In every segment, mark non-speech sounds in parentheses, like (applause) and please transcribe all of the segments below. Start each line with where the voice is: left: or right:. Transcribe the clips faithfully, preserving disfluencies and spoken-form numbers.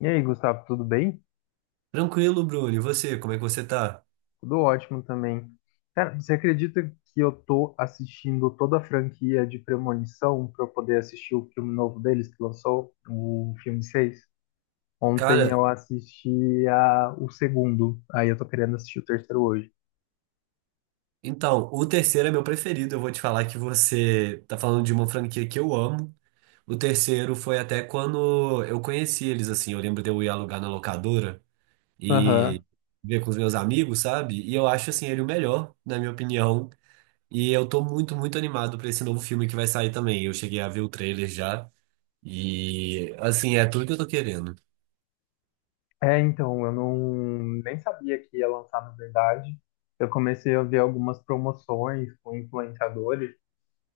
left: E aí, Gustavo, tudo bem?
right: Tranquilo, Bruno. E você, como é que você tá?
left: Tudo ótimo também. Cara, você acredita que eu tô assistindo toda a franquia de Premonição para eu poder assistir o filme novo deles que lançou, o filme seis? Ontem
right: Cara,
left: eu assisti a, o segundo, aí eu tô querendo assistir o terceiro hoje.
right: então, o terceiro é meu preferido. Eu vou te falar que você tá falando de uma franquia que eu amo. O terceiro foi até quando eu conheci eles, assim. Eu lembro de eu ir alugar na locadora
left: Aham.
right: e ver com os meus amigos, sabe? E eu acho, assim, ele o melhor, na minha opinião. E eu tô muito, muito animado pra esse novo filme que vai sair também. Eu cheguei a ver o trailer já. E, assim, é tudo que eu tô querendo.
left: É, então, eu não nem sabia que ia lançar, na verdade. Eu comecei a ver algumas promoções com influenciadores,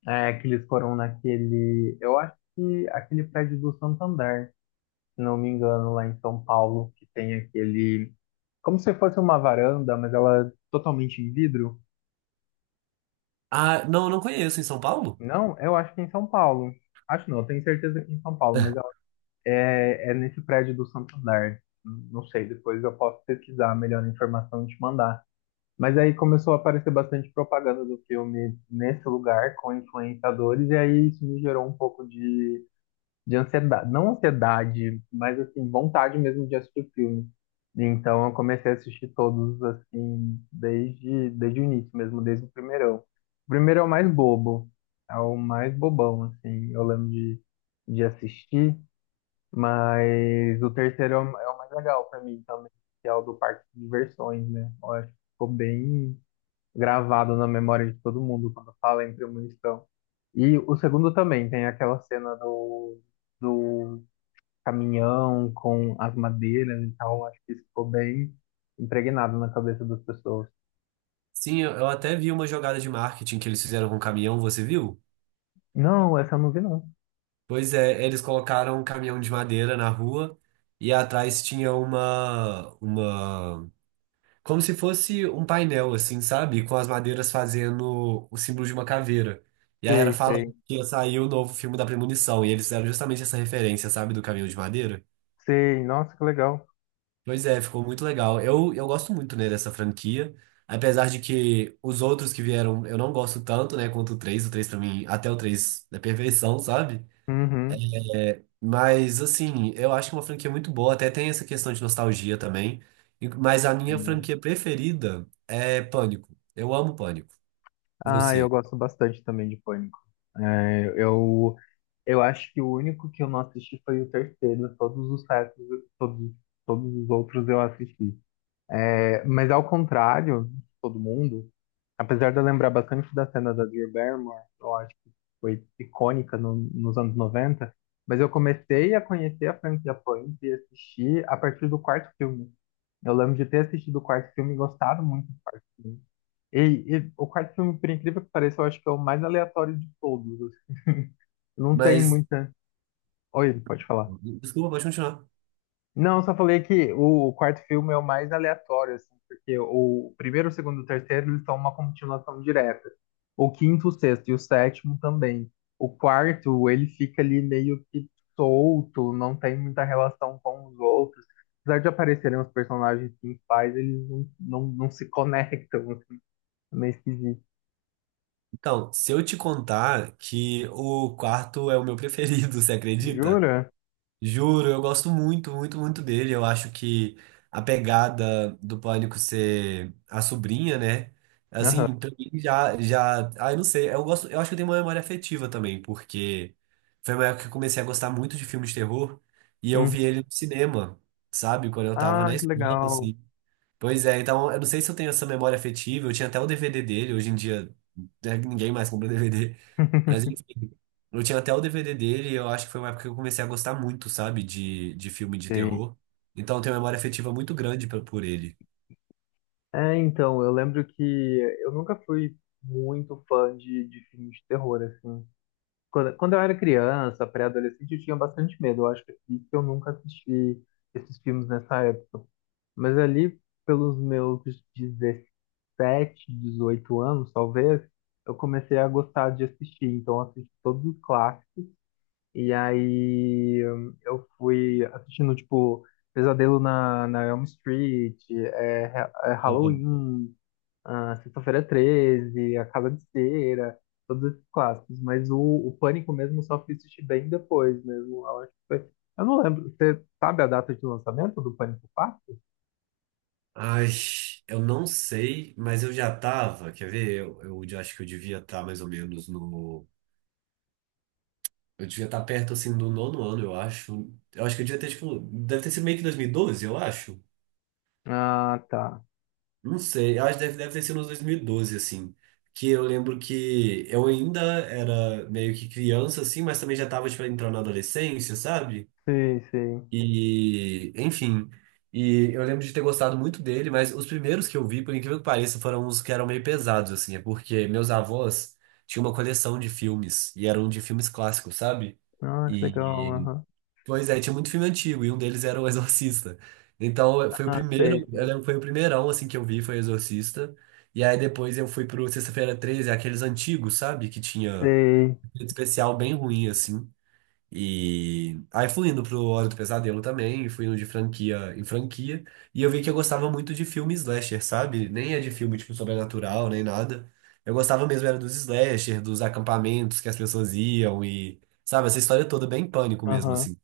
left: é, que eles foram naquele, eu acho que aquele prédio do Santander, se não me engano, lá em São Paulo, que tem aquele, como se fosse uma varanda, mas ela é totalmente em vidro.
right: Ah, não, não conheço em São Paulo?
left: Não, eu acho que é em São Paulo. Acho não, eu tenho certeza que é em São Paulo, mas ela- é, é nesse prédio do Santander. Não sei, depois eu posso pesquisar a melhor informação e te mandar. Mas aí começou a aparecer bastante propaganda do filme nesse lugar com influenciadores, e aí isso me gerou um pouco de de ansiedade, não ansiedade, mas assim, vontade mesmo de assistir filme. Então eu comecei a assistir todos assim, desde, desde o início mesmo, desde o primeirão. O primeiro é o mais bobo, é o mais bobão, assim, eu lembro de, de assistir, mas o terceiro é o, é o mais legal pra mim também, que é o do parque de diversões, né? Eu acho que ficou bem gravado na memória de todo mundo quando fala em premonição. E o segundo também tem aquela cena do, do caminhão com as madeiras e tal. Acho que isso ficou bem impregnado na cabeça das pessoas.
right: Sim, eu eu até vi uma jogada de marketing que eles fizeram com um caminhão, você viu?
left: Não, essa eu não vi, não.
right: Pois é, eles colocaram um caminhão de madeira na rua e atrás tinha uma, uma, como se fosse um painel, assim, sabe? Com as madeiras fazendo o símbolo de uma caveira. E aí era
left: Sei,
right: falando
left: sei.
right: que ia sair o novo filme da Premonição, e eles fizeram justamente essa referência, sabe, do caminhão de madeira.
left: Sei, nossa, que legal.
right: Pois é, ficou muito legal. Eu, eu gosto muito, né, dessa franquia. Apesar de que os outros que vieram eu não gosto tanto, né, quanto o três. O três pra mim, até o três é perfeição, sabe?
left: Uhum.
right: É. Mas, assim, eu acho que é uma franquia muito boa. Até tem essa questão de nostalgia também. E mas a minha
left: Sim.
right: franquia preferida é Pânico. Eu amo Pânico.
left: Ah, eu
right: Você.
left: gosto bastante também de Pânico. É, eu, eu acho que o único que eu não assisti foi o terceiro. Todos os restos, todos, todos os outros eu assisti. É, mas ao contrário de todo mundo, apesar de eu lembrar bastante da cena da Drew Barrymore, eu acho que foi icônica no- nos anos noventa, mas eu comecei a conhecer a franquia Punk e assistir a partir do quarto filme. Eu lembro de ter assistido o quarto filme e gostado muito do quarto filme. E, e o quarto filme, por incrível que pareça, eu acho que é o mais aleatório de todos, assim. Não tem
right: Mas,
left: muita. Oi, pode falar.
right: desculpa, pode continuar.
left: Não, só falei que o quarto filme é o mais aleatório, assim, porque o primeiro, o segundo e o terceiro, eles são uma continuação direta. O quinto, o sexto e o sétimo também. O quarto, ele fica ali meio que solto, não tem muita relação com os outros. Apesar de aparecerem os personagens principais, eles não, não, não se conectam, assim, é meio esquisito.
right: Então, se eu te contar que o quarto é o meu preferido, (laughs) você acredita?
left: Jura?
right: Juro, eu gosto muito, muito, muito dele. Eu acho que a pegada do Pânico ser a sobrinha, né?
left: Aham.
right: Assim, pra mim já, já. Ah, eu não sei. Eu gosto, eu acho que eu tenho uma memória afetiva também, porque foi uma época que eu comecei a gostar muito de filmes de terror e eu
left: Uhum.
right: vi ele no cinema, sabe? Quando eu tava na
left: Ah, que
right: escola,
left: legal.
right: assim. Pois é, então eu não sei se eu tenho essa memória afetiva, eu tinha até o D V D dele, hoje em dia né, ninguém mais compra (laughs) D V D, mas
left: (laughs)
right: enfim, eu tinha até o D V D dele e eu acho que foi uma época que eu comecei a gostar muito, sabe, de, de filme de
left: Sim.
right: terror. Então eu tenho uma memória afetiva muito grande pra- por ele.
left: É, então, eu lembro que eu nunca fui muito fã de, de filmes de terror, assim. Quando, quando eu era criança, pré-adolescente, eu tinha bastante medo. Eu acho que é por isso que eu nunca assisti esses filmes nessa época. Mas ali, pelos meus dezessete, dezoito anos, talvez, eu comecei a gostar de assistir. Então, eu assisti todos os clássicos. E aí, eu fui assistindo, tipo, Pesadelo na, na Elm Street, é, é
right: Uhum.
left: Halloween, ah, Sexta-feira treze, A Casa de Cera, todos esses clássicos. Mas o, o Pânico mesmo eu só fui assistir bem depois mesmo. Eu acho que foi. Eu não lembro. Você sabe a data de lançamento do Pânico quatro?
right: Ai, eu não sei, mas eu já tava, quer ver? Eu, eu já acho que eu devia estar mais ou menos no. Eu devia estar perto assim do nono ano, eu acho. Eu acho que eu devia ter, tipo. Deve ter sido meio que dois mil e doze, eu acho.
left: Ah, tá.
right: Não sei, eu acho que deve, deve ter sido nos dois mil e doze assim. Que eu lembro que eu ainda era meio que criança, assim, mas também já tava, tipo, entrando na adolescência, sabe?
left: Sim, sim.
right: E, enfim. E eu lembro de ter gostado muito dele, mas os primeiros que eu vi, por incrível que pareça, foram os que eram meio pesados, assim. É porque meus avós tinham uma coleção de filmes, e eram de filmes clássicos, sabe?
left: Ah, que legal.
right: e
left: Aham.
right: Pois é, tinha muito filme antigo, e um deles era O Exorcista. Então, foi o
left: Ah,
right: primeiro,
left: sei,
right: eu
left: sei.
right: lembro, que foi o primeirão, assim, que eu vi, foi O Exorcista. E aí, depois eu fui pro Sexta-feira treze, aqueles antigos, sabe? Que tinha
left: Sei.
right: efeito especial bem ruim, assim. E aí fui indo pro Hora do Pesadelo também, fui indo de franquia em franquia. E eu vi que eu gostava muito de filme slasher, sabe? Nem é de filme, tipo, sobrenatural, nem nada. Eu gostava mesmo era dos slasher, dos acampamentos que as pessoas iam e... Sabe, essa história toda bem pânico mesmo,
left: Aham.
right: assim.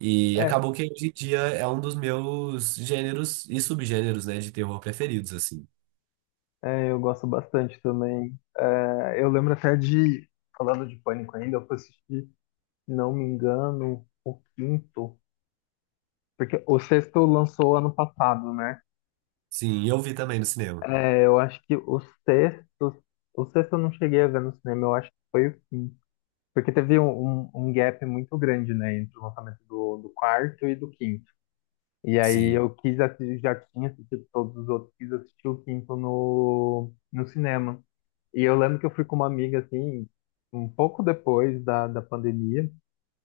right: E
left: É,
right: acabou que hoje em dia é um dos meus gêneros e subgêneros, né, de terror preferidos, assim.
left: é, eu gosto bastante também. É, eu lembro até de, falando de Pânico ainda, eu fui assistir, não me engano, o quinto, porque o sexto lançou ano passado, né?
right: Sim, eu vi também no cinema.
left: É, eu acho que o sexto, o sexto eu não cheguei a ver no cinema, eu acho que foi o quinto. Porque teve um, um, um gap muito grande, né, entre o lançamento do, do quarto e do quinto. E aí
right: Sim.
left: eu quis assistir, já tinha assistido todos os outros, quis assistir o quinto no, no cinema. E eu lembro que eu fui com uma amiga, assim, um pouco depois da, da pandemia.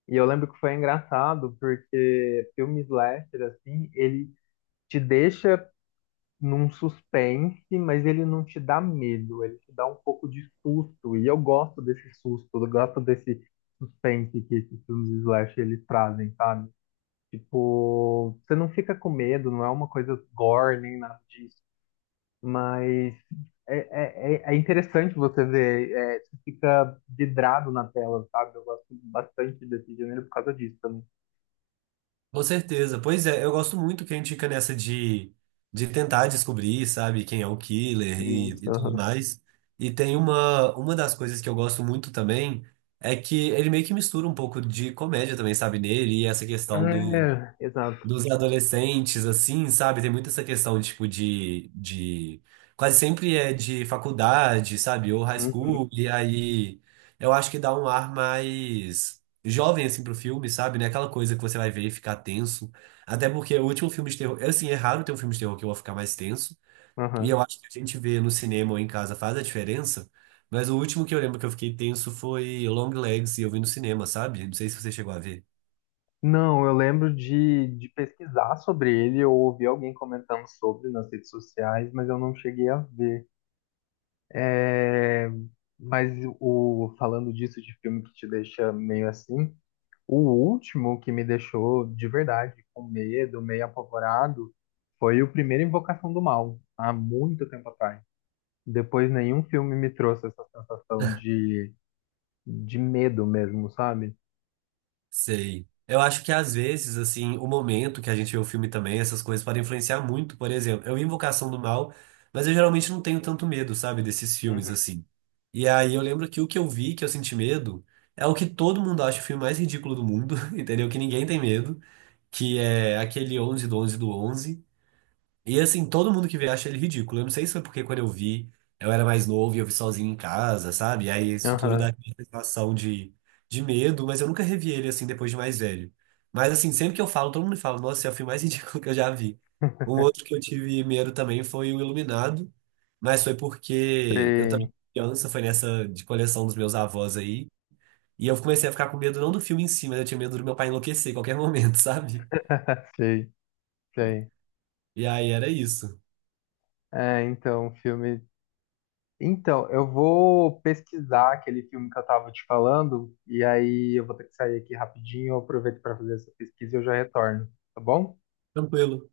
left: E eu lembro que foi engraçado, porque filme slasher, assim, ele te deixa num suspense, mas ele não te dá medo, ele te dá um pouco de susto. E eu gosto desse susto, eu gosto desse suspense que esses filmes de slash eles trazem, sabe? Tipo, você não fica com medo, não é uma coisa gore nem nada disso, mas é, é, é é interessante você ver, é, você fica vidrado na tela, sabe? Eu gosto bastante desse gênero por causa disso também.
right: Com certeza. Pois é, eu gosto muito que a gente fica nessa de, de tentar descobrir, sabe, quem é o killer e,
left: Isso,
right: e tudo
left: aham.
right: mais. E tem uma, uma das coisas que eu gosto muito também é que ele meio que mistura um pouco de comédia também, sabe, nele, e essa questão do,
left: É, exato.
right: dos adolescentes, assim, sabe? Tem muito essa questão, tipo, de, de... Quase sempre é de faculdade, sabe? Ou high
left: Uhum,
right: school. E aí, eu acho que dá um ar mais jovem, assim, pro filme, sabe? Não é aquela coisa que você vai ver e ficar tenso. Até porque o último filme de terror... é, assim, é raro ter um filme de terror que eu vou ficar mais tenso. E
left: aham.
right: eu acho que a gente vê no cinema ou em casa faz a diferença. Mas o último que eu lembro que eu fiquei tenso foi Long Legs e eu vi no cinema, sabe? Não sei se você chegou a ver.
left: Não, eu lembro de, de pesquisar sobre ele, eu ouvi alguém comentando sobre nas redes sociais, mas eu não cheguei a ver. É, mas o, falando disso de filme que te deixa meio assim, o último que me deixou de verdade com medo, meio apavorado, foi o primeiro Invocação do Mal, há muito tempo atrás. Depois nenhum filme me trouxe essa sensação de, de medo mesmo, sabe?
right: Sei. Eu acho que às vezes, assim, o momento que a gente vê o filme também, essas coisas podem influenciar muito. Por exemplo, eu vi Invocação do Mal, mas eu geralmente não tenho tanto medo, sabe, desses filmes,
left: Uhum.
right: assim. E aí eu lembro que o que eu vi, que eu senti medo, é o que todo mundo acha o filme mais ridículo do mundo, (laughs) entendeu? Que ninguém tem medo, que é aquele onze do onze do onze e assim, todo mundo que vê acha ele ridículo. Eu não sei se foi porque quando eu vi, eu era mais novo e eu vi sozinho em casa, sabe? E aí isso tudo
left: Aham,
right: dá aquela sensação de, de medo, mas eu nunca revi ele assim depois de mais velho. Mas assim, sempre que eu falo, todo mundo fala, nossa, esse é o filme mais (laughs) ridículo que eu já vi. Um outro que eu tive medo também foi o Iluminado, mas foi porque eu também
left: sei,
right: fui criança, foi nessa de coleção dos meus avós aí. E eu comecei a ficar com medo não do filme em si, mas eu tinha medo do meu pai enlouquecer em qualquer (laughs) momento, sabe?
left: (laughs) sei, sei.
right: E aí era isso.
left: É, então, o filme. Então, eu vou pesquisar aquele filme que eu tava te falando, e aí eu vou ter que sair aqui rapidinho, eu aproveito para fazer essa pesquisa e eu já retorno, tá bom?
right: Tranquilo.